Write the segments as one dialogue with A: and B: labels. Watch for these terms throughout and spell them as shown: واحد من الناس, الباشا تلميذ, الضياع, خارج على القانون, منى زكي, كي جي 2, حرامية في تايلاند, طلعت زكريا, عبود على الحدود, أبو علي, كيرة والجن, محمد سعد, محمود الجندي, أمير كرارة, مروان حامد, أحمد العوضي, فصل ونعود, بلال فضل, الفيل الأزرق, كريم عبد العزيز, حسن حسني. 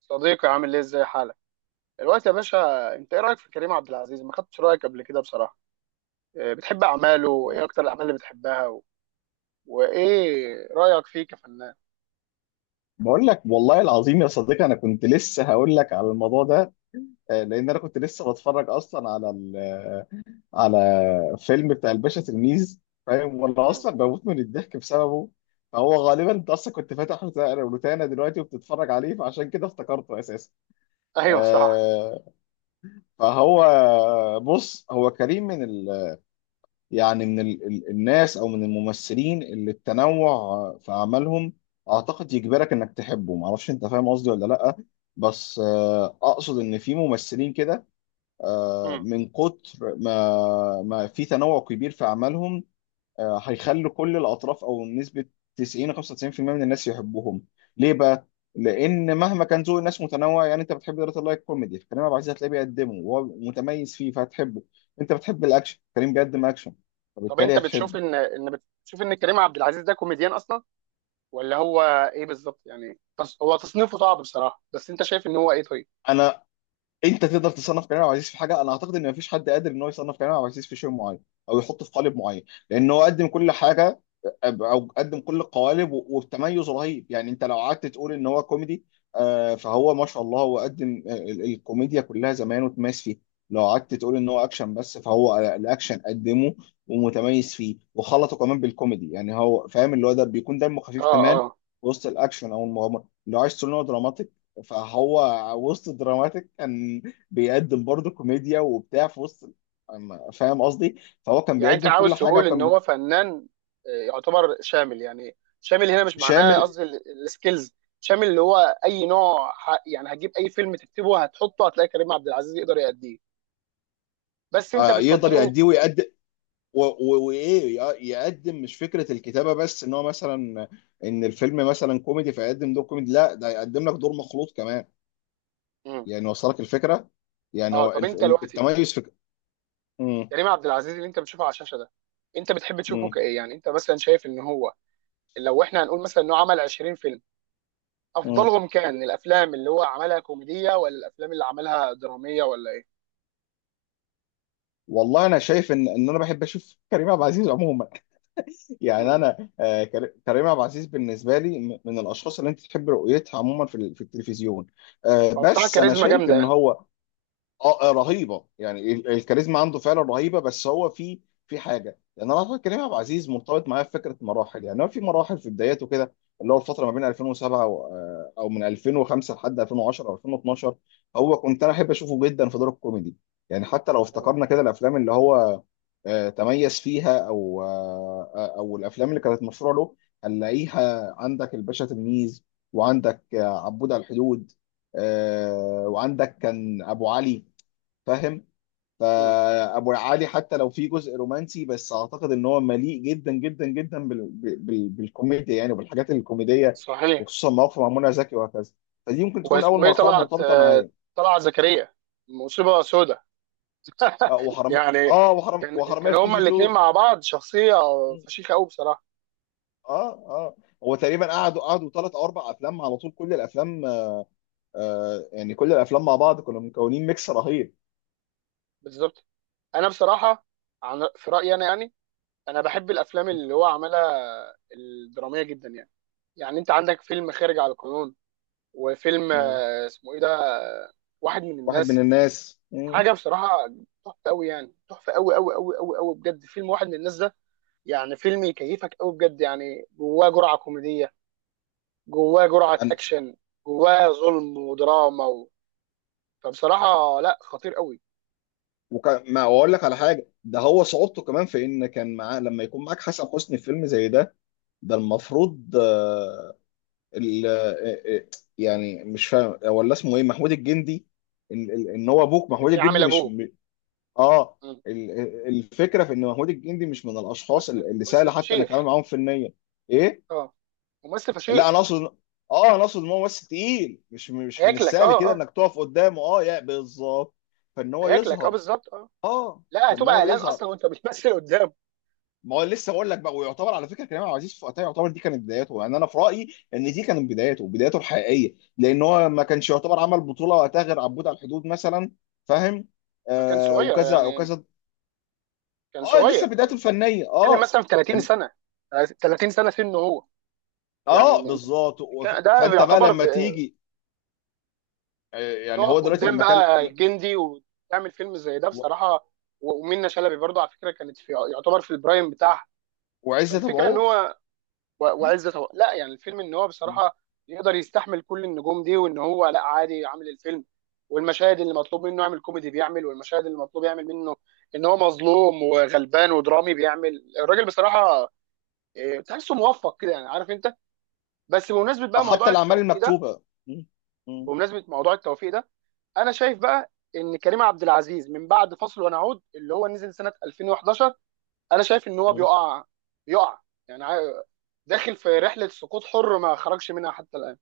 A: صديقي، عامل ايه؟ ازاي حالك دلوقتي يا باشا؟ انت ايه رايك في كريم عبد العزيز؟ ما خدتش رايك قبل كده بصراحه. إيه، بتحب اعماله؟
B: و-
A: ايه اكتر الاعمال اللي بتحبها وايه رايك فيه كفنان؟
B: بقول لك والله العظيم يا صديقي، انا كنت لسه هقول لك على الموضوع ده. لان انا كنت لسه بتفرج اصلا على على فيلم بتاع الباشا تلميذ، فاهم؟ وانا
A: مم.
B: اصلا بموت من الضحك بسببه. فهو غالبا انت اصلا كنت فاتح روتانا دلوقتي وبتتفرج عليه، فعشان كده افتكرته اساسا.
A: ايوه صح.
B: آه، فهو بص، هو كريم يعني من ال الناس او من الممثلين اللي التنوع في اعمالهم اعتقد يجبرك انك تحبه. ما اعرفش انت فاهم قصدي ولا لا. بس اقصد ان في ممثلين كده،
A: مم.
B: من كتر ما في تنوع كبير في اعمالهم، هيخلوا كل الاطراف او نسبه 90 95% من الناس يحبوهم. ليه بقى؟ لان مهما كان ذوق الناس متنوع، يعني انت بتحب دارة اللايت كوميدي، فكريم عبد العزيز هتلاقيه بيقدمه وهو متميز فيه فهتحبه. انت بتحب الاكشن، كريم بيقدم اكشن
A: طب انت
B: فبالتالي
A: بتشوف
B: هتحبه.
A: ان كريم عبد العزيز ده كوميديان اصلا ولا هو ايه بالظبط؟ يعني هو تصنيفه صعب بصراحه، بس انت شايف ان هو ايه؟ طيب.
B: انا انت تقدر تصنف كريم عبد العزيز في حاجه؟ انا اعتقد ان مفيش حد قادر ان هو يصنف كريم عبد العزيز في شيء معين او يحطه في قالب معين، لان هو قدم كل حاجه او قدم كل القوالب و- وبتميز رهيب. يعني انت لو قعدت تقول ان هو كوميدي، فهو ما شاء الله هو قدم الكوميديا كلها زمان وتميز فيه. لو قعدت تقول ان هو اكشن بس، فهو الاكشن قدمه ومتميز فيه وخلطه كمان بالكوميدي، يعني هو فاهم اللي هو ده بيكون دمه خفيف كمان
A: اه.
B: وسط الاكشن او المغامره. لو عايز تقول ان هو دراماتيك، فهو وسط دراماتيك كان بيقدم برضه كوميديا وبتاع في وسط. فاهم قصدي؟ فهو كان
A: يعني انت
B: بيقدم كل
A: عاوز
B: حاجه
A: تقول ان
B: وكان
A: هو فنان يعتبر شامل. يعني شامل هنا مش معناه
B: شامل.
A: قصدي السكيلز، شامل اللي هو اي نوع يعني هتجيب اي فيلم تكتبه هتحطه هتلاقي كريم عبد العزيز يقدر يأديه. بس انت
B: يقدر
A: بتفضله.
B: يأديه ويقدم، يقدم. مش فكره الكتابه بس ان هو مثلا ان الفيلم مثلا كوميدي فيقدم دور كوميدي، لا ده يقدم لك دور مخلوط كمان.
A: مم.
B: يعني وصلك الفكره؟
A: اه طب انت دلوقتي،
B: التميز في مم.
A: كريم عبد العزيز اللي انت بتشوفه على الشاشه ده، انت بتحب تشوفه
B: مم.
A: كايه؟ يعني انت مثلا شايف ان هو، لو احنا هنقول مثلا انه عمل 20 فيلم،
B: مم.
A: افضلهم كان الافلام اللي هو عملها كوميديه ولا الافلام اللي عملها دراميه ولا ايه؟
B: والله انا شايف ان انا بحب اشوف كريم عبد العزيز عموما. يعني
A: مم.
B: انا كريم عبد العزيز بالنسبه لي من الاشخاص اللي انت تحب رؤيتها عموما في التلفزيون.
A: فبصراحه
B: بس انا
A: كاريزما
B: شايف
A: جامده
B: ان
A: يعني.
B: هو اه، رهيبه. يعني الكاريزما عنده فعلا رهيبه، بس هو في حاجه. لان انا اعتقد كريم عبد العزيز مرتبط معايا في فكره مراحل. يعني هو في مراحل، في بداياته كده، اللي هو الفتره ما بين 2007 او من 2005 لحد 2010 او 2012، هو كنت انا احب اشوفه جدا في دور الكوميدي. يعني حتى لو
A: مم.
B: افتكرنا كده الافلام اللي هو تميز فيها، او آه، آه، او الافلام اللي كانت مشهوره له، هنلاقيها عندك الباشا تلميذ، وعندك عبود على الحدود، وعندك كان ابو علي، فاهم؟
A: مم.
B: فابو علي حتى لو في جزء رومانسي، بس اعتقد ان هو مليء جدا جدا جدا بالكوميديا، يعني وبالحاجات الكوميديه،
A: صحيح.
B: وخصوصا مواقف مع منى زكي وهكذا. فدي ممكن تكون اول
A: واسمه ايه؟
B: مرحله
A: طلعت
B: مرتبطه معايا.
A: طلعت زكريا. مصيبه سودة. يعني
B: وحرام
A: كان
B: وحراميه
A: كان
B: في كي
A: هما
B: جي
A: الاثنين
B: 2.
A: مع بعض شخصيه فشيخه قوي بصراحه.
B: اه اه هو تقريبا قعدوا ثلاث او اربع افلام على طول، كل الافلام يعني كل الافلام مع بعض كنا مكونين ميكس رهيب.
A: بالظبط. انا بصراحه، عن في رايي انا يعني، انا بحب الافلام اللي هو عملها الدراميه جدا يعني. يعني انت عندك فيلم خارج على القانون، وفيلم
B: مم.
A: اسمه ايه ده؟ آه، واحد من
B: واحد من
A: الناس.
B: الناس، مم.
A: حاجه بصراحه تحفه قوي، يعني تحفه قوي قوي قوي قوي قوي بجد. فيلم واحد من الناس ده يعني فيلم يكيفك قوي بجد، يعني جواه جرعه كوميديه، جواه جرعة أكشن، جواه ظلم ودراما و... فبصراحة لا، خطير قوي.
B: وكان ما اقول لك على حاجه، ده هو صعوبته كمان في ان كان معاه، لما يكون معاك حسن حسني في فيلم زي ده، المفروض ال- آه، آه، يعني، مش فاهم ولا اسمه ايه، محمود الجندي. ان إن- إن هو ابوك
A: اللي
B: محمود
A: جاي عامل
B: الجندي، مش
A: أبوه.
B: اه
A: مم.
B: الفكره في ان محمود الجندي مش من الاشخاص
A: ممثل
B: اللي سهل
A: ممثل
B: حتى انك
A: فشيخ.
B: تعمل معاهم فنيا. ايه.
A: اه. ممثل
B: لا،
A: فشيخ.
B: انا اقصد ان هو ممثل تقيل، مش من
A: هياكلك،
B: السهل
A: اه
B: كده
A: اه.
B: انك تقف قدامه. اه، يا بالظبط. فان هو
A: هياكلك اه
B: يظهر
A: بالظبط اه.
B: اه
A: لا،
B: فان
A: هتبقى
B: هو
A: قلقان
B: يظهر.
A: أصلا وأنت بتمثل قدامه.
B: ما هو لسه بقول لك بقى، ويعتبر على فكره كريم عبد العزيز في وقتها، يعتبر دي كانت بداياته. يعني انا في رايي ان دي كانت بداياته، بدايته الحقيقيه، لان هو ما كانش يعتبر عمل بطوله وقتها غير عبود على الحدود مثلا، فاهم؟
A: فكان صغير
B: وكذا
A: يعني.
B: وكذا.
A: كان
B: اه،
A: صغير
B: لسه بدايته
A: كان.
B: الفنيه.
A: بتتكلم
B: اه
A: مثلا في 30
B: فن...
A: سنة. 30 سنة سنه هو.
B: اه
A: يعني انت
B: بالظبط.
A: بتتكلم- ده
B: فانت بقى
A: بيعتبر
B: لما
A: ب-
B: تيجي. يعني
A: تقف
B: هو دلوقتي
A: قدام
B: لما كان
A: بقى جندي وتعمل فيلم زي ده
B: و...
A: بصراحة. ومنة شلبي برضه على فكرة كانت في يعتبر في البرايم بتاعها.
B: وعزت ابو
A: فالفكره ان
B: عوف.
A: هو، لا، يعني الفيلم ان هو بصراحه يقدر يستحمل كل النجوم دي، وان هو لا عادي عامل الفيلم. والمشاهد اللي مطلوب منه يعمل كوميدي بيعمل، والمشاهد اللي مطلوب يعمل منه ان هو مظلوم وغلبان ودرامي بيعمل الراجل بصراحه. إيه، تحسه موفق كده يعني، عارف انت. بس بمناسبه بقى
B: حتى
A: موضوع
B: الاعمال
A: التوفيق ده،
B: المكتوبه م- م-
A: بمناسبه موضوع التوفيق ده، انا شايف بقى ان كريم عبد العزيز من بعد فصل ونعود اللي هو نزل سنه 2011، انا شايف ان هو
B: م.
A: بيقع. بيقع، يعني داخل في رحله سقوط حر ما خرجش منها حتى الان.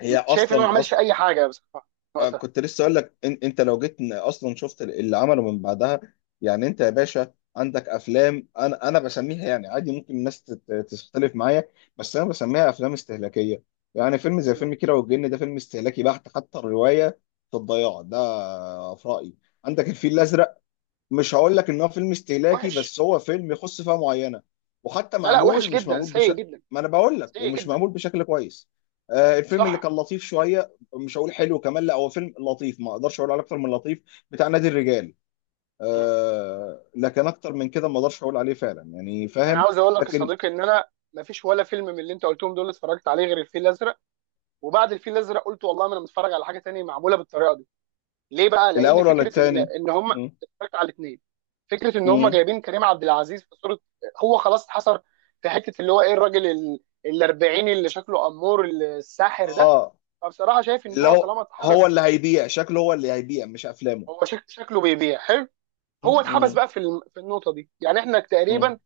B: هي
A: شايف ان هو ما عملش
B: أصلا،
A: اي حاجه بصراحه وقتها.
B: كنت لسه اقول لك إن انت لو جيت اصلا شفت اللي عمله من بعدها. يعني انت يا باشا عندك افلام انا بسميها يعني عادي، ممكن الناس تختلف معايا، بس انا بسميها افلام استهلاكيه. يعني فيلم زي
A: مم.
B: فيلم كيرة والجن ده فيلم استهلاكي بحت، حتى الروايه في الضياع ده في رايي. عندك الفيل
A: مم.
B: الازرق، مش هقول لك ان هو فيلم استهلاكي
A: وحش.
B: بس هو فيلم يخص فئه معينه، وحتى
A: لا لا، وحش
B: مش
A: جدا،
B: معمول
A: سيء
B: بشكل،
A: جدا.
B: ما انا بقول لك
A: سيء
B: ومش
A: جدا.
B: معمول بشكل كويس. الفيلم اللي
A: صح.
B: كان لطيف شويه، مش هقول حلو كمان، لا هو فيلم لطيف، ما اقدرش اقول عليه اكتر من لطيف، بتاع نادي الرجال.
A: مم.
B: لكن اكتر من كده ما اقدرش اقول عليه فعلا، يعني
A: انا
B: فاهم.
A: عاوز اقول لك يا
B: لكن
A: صديقي ان انا ما فيش ولا فيلم من اللي انت قلتهم دول اتفرجت عليه غير الفيل الازرق. وبعد الفيل الازرق قلت والله ما انا متفرج على حاجه تانية معموله بالطريقه دي. ليه بقى؟ لان
B: الاول ولا
A: فكره ان
B: الثاني؟
A: ان هم، اتفرجت على الاثنين، فكره ان هم جايبين كريم عبد العزيز في صوره هو خلاص اتحصر في حته اللي هو ايه، الراجل الاربعيني اللي شكله امور الساحر ده.
B: اه،
A: فبصراحه شايف ان
B: اللي
A: هو
B: هو
A: طالما
B: هو
A: اتحبس،
B: اللي هيبيع، شكله هو اللي هيبيع مش افلامه.
A: هو شكله بيبيع حلو.
B: م-
A: هو اتحبس
B: م-
A: بقى في في النقطه دي. يعني احنا
B: م.
A: تقريبا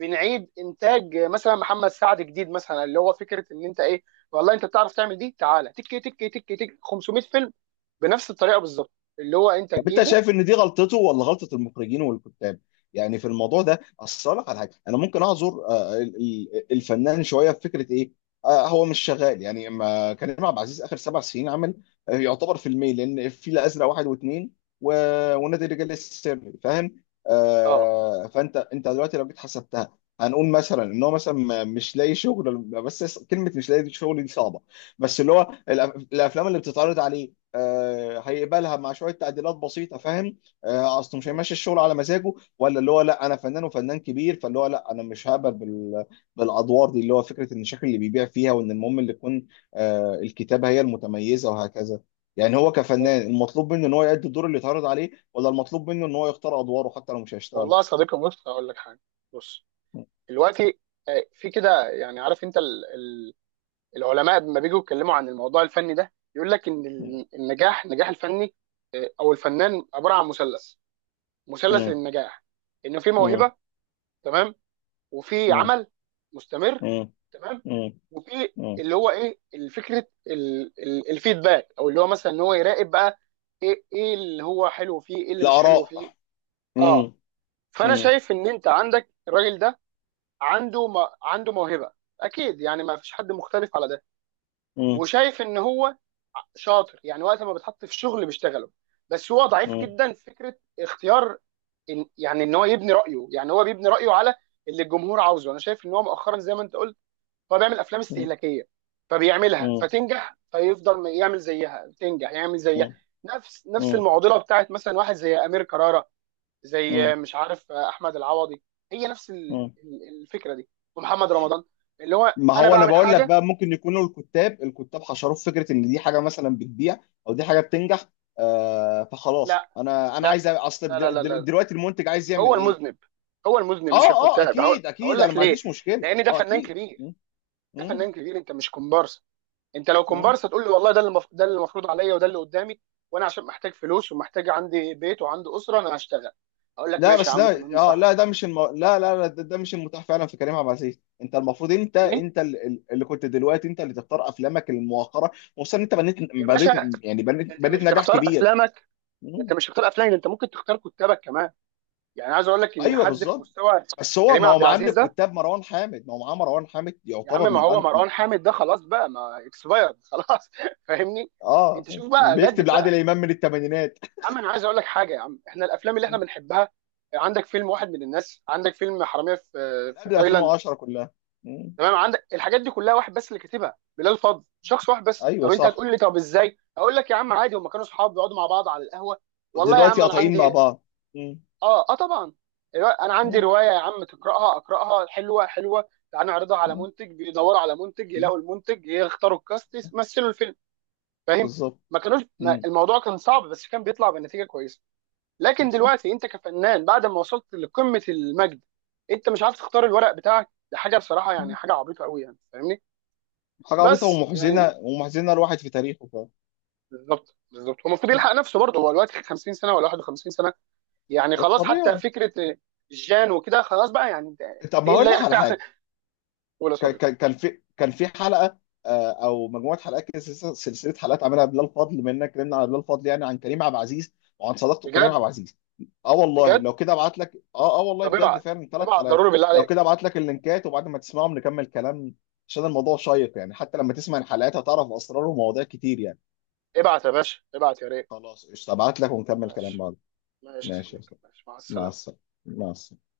A: بنعيد انتاج مثلا محمد سعد جديد، مثلا اللي هو فكره ان انت ايه، والله انت بتعرف تعمل دي، تعالى تك تك تك تك 500 فيلم بنفس الطريقه بالظبط اللي هو انت
B: طب انت
A: تجيبه.
B: شايف ان دي غلطته ولا غلطه المخرجين والكتاب؟ يعني في الموضوع ده، اصل أقول لك على حاجه، انا ممكن اعذر الفنان شويه في فكره ايه، هو مش شغال. يعني ما كريم عبد العزيز اخر 7 سنين عمل يعتبر فيلمين، لان الفيل الازرق واحد واثنين و- ونادي الرجال السري، فاهم؟
A: اه.
B: فانت انت دلوقتي لو جيت حسبتها، هنقول مثلا ان هو مثلا مش لاقي شغل، بس كلمه مش لاقي شغل دي صعبه، بس اللي هو الافلام اللي بتتعرض عليه هيقبلها مع شويه تعديلات بسيطه، فاهم؟ اصله مش
A: مم.
B: هيمشي الشغل على مزاجه، ولا اللي هو لا، انا فنان وفنان كبير، فاللي هو لا انا مش هقبل بالادوار دي، اللي هو فكره ان الشكل اللي بيبيع فيها، وان المهم اللي تكون الكتابه هي المتميزه وهكذا. يعني هو كفنان المطلوب منه ان هو يأدي الدور اللي اتعرض عليه ولا المطلوب منه ان هو يختار ادواره حتى لو مش هيشتغل؟
A: والله يا صديقي بص هقول لك حاجه. بص
B: م-
A: دلوقتي، في كده يعني، عارف انت، العلماء لما بيجوا يتكلموا عن الموضوع الفني ده يقول لك ان النجاح، الفني او الفنان عباره عن مثلث. مثلث
B: م-
A: النجاح، انه في
B: م-
A: موهبه، تمام، وفي
B: م-
A: عمل مستمر،
B: م-
A: تمام،
B: م-
A: وفي
B: م-
A: اللي هو ايه، الفكره الفيدباك، او اللي هو مثلا ان هو يراقب بقى ايه اللي هو حلو فيه، ايه اللي مش حلو فيه.
B: الاراء. م-
A: اه.
B: م-
A: فانا
B: م-
A: شايف ان انت عندك الراجل ده عنده عنده موهبه اكيد، يعني ما فيش حد مختلف على ده. وشايف ان هو شاطر يعني، وقت ما بيتحط في شغل بيشتغله، بس هو ضعيف
B: م-
A: جدا في فكره اختيار، إن يعني ان هو يبني رايه. يعني هو بيبني رايه على اللي الجمهور عاوزه. انا شايف ان هو مؤخرا زي ما انت قلت، هو بيعمل افلام
B: م-
A: استهلاكيه، فبيعملها فتنجح فيفضل يعمل زيها، تنجح يعمل زيها.
B: م-
A: نفس
B: م-
A: المعضله بتاعت مثلا واحد زي امير كرارة، زي
B: مم.
A: مش عارف احمد العوضي، هي نفس
B: مم.
A: الفكره دي، ومحمد رمضان. اللي هو
B: ما
A: انا
B: هو انا
A: بعمل
B: بقول لك
A: حاجه.
B: بقى، ممكن يكونوا الكتاب حشروا في فكره ان دي حاجه مثلا بتبيع او دي حاجه بتنجح. فخلاص
A: لا
B: انا
A: لا
B: عايز
A: لا لا لا، لا.
B: دلوقتي المنتج عايز
A: هو
B: يعمل ايه؟
A: المذنب، هو المذنب مش
B: اه اه،
A: الكتاب.
B: اكيد
A: هقول
B: اكيد، انا
A: لك
B: ما
A: ليه،
B: عنديش مشكله،
A: لان ده
B: اه
A: فنان
B: اكيد،
A: كبير. ده
B: مم.
A: فنان كبير، انت مش كومبارس. انت لو
B: مم.
A: كومبارس تقول لي والله ده اللي ده اللي المفروض عليا وده اللي قدامي، وانا عشان محتاج فلوس ومحتاج عندي بيت وعندي اسره انا هشتغل، اقول لك
B: لا،
A: ماشي يا
B: بس
A: عم
B: ده
A: تمام
B: اه،
A: صح.
B: لا ده مش لا لا لا، ده مش المتاح فعلا في كريم عبد العزيز. انت المفروض انت
A: فاهمني
B: انت ال- ال- اللي كنت دلوقتي انت اللي تختار افلامك الموقره، خصوصا انت بنيت
A: يا
B: بنيت
A: باشا؟
B: يعني بنيت
A: انت
B: بنيت
A: مش
B: نجاح
A: بتختار
B: كبير.
A: افلامك. انت مش بتختار افلامك، انت ممكن تختار كتابك كمان. يعني عايز اقول لك ان
B: ايوه
A: حد في
B: بالظبط.
A: مستوى
B: بس هو،
A: كريم
B: ما هو
A: عبد
B: معاه من
A: العزيز ده!
B: الكتاب مروان حامد ما هو معاه مروان حامد
A: يا عم
B: يعتبر
A: ما
B: من،
A: هو مروان حامد ده خلاص بقى، ما اكسبايرد خلاص فاهمني.
B: اه،
A: انت شوف بقى
B: بيكتب
A: جدد
B: لعادل
A: بقى.
B: امام من الثمانينات،
A: يا عم انا عايز اقول لك حاجه يا عم، احنا الافلام اللي احنا بنحبها، عندك فيلم واحد من الناس، عندك فيلم حراميه في
B: من
A: في
B: قبل
A: تايلاند،
B: 2010 كلها. مم.
A: تمام؟ عندك الحاجات دي كلها، واحد بس اللي كاتبها، بلال فضل، شخص واحد بس.
B: ايوه
A: طب انت
B: صح.
A: هتقول لي طب ازاي؟ اقول لك يا عم عادي، هم كانوا اصحاب بيقعدوا مع بعض على القهوه. والله يا
B: دلوقتي
A: عم انا
B: قاطعين مع
A: عندي،
B: بعض. مم.
A: اه اه طبعا، انا عندي
B: مم.
A: روايه يا عم تقراها، اقراها حلوه، حلوه تعال نعرضها على
B: مم.
A: منتج، بيدوروا على منتج،
B: مم.
A: يلاقوا المنتج، يختاروا الكاست، يمثلوا الفيلم، فاهم؟
B: بالظبط.
A: ما كانوش، ما
B: مم.
A: الموضوع كان صعب بس كان بيطلع بنتيجه كويسه. لكن
B: صح.
A: دلوقتي انت كفنان بعد ما وصلت لقمه المجد، انت مش عارف تختار الورق بتاعك! ده حاجه بصراحه يعني
B: مم.
A: حاجه عبيطه قوي يعني، فاهمني؟
B: حاجه عبيطه
A: بس يعني،
B: ومحزنه، الواحد في تاريخه فعلا.
A: بالظبط بالظبط هو المفروض يلحق نفسه برضه، هو دلوقتي 50 سنه ولا 51 سنه، يعني خلاص حتى
B: الطبيعي.
A: فكره جان وكده خلاص بقى، يعني انت
B: طب ما
A: تقل
B: هقول
A: لا
B: لك
A: يعني
B: على حاجه،
A: ولا صديق.
B: كان في حلقه، او مجموعه حلقات كده، سلسلة حلقات عملها بلال فضل، بما اننا اتكلمنا على بلال فضل، يعني عن كريم عبد العزيز وعن صداقته بكريم عبد
A: بجد؟
B: العزيز.
A: بجد.
B: والله
A: طب
B: بجد
A: ابعت،
B: فعلا ثلاث
A: ابعت
B: حلقات،
A: ضروري بالله
B: لو كده
A: عليك.
B: ابعت لك اللينكات وبعد ما تسمعهم نكمل كلام. عشان الموضوع شيق يعني، حتى لما تسمع الحلقات هتعرف اسرار ومواضيع كتير يعني.
A: ابعت يا باشا، ابعت يا ريت.
B: خلاص قشطه، ابعت لك ونكمل كلام
A: ماشي.
B: بعد.
A: ماشي يا
B: ماشي يا
A: صديقي،
B: استاذ،
A: ماشي مع
B: مع
A: السلامه.
B: السلامه، مع السلامه.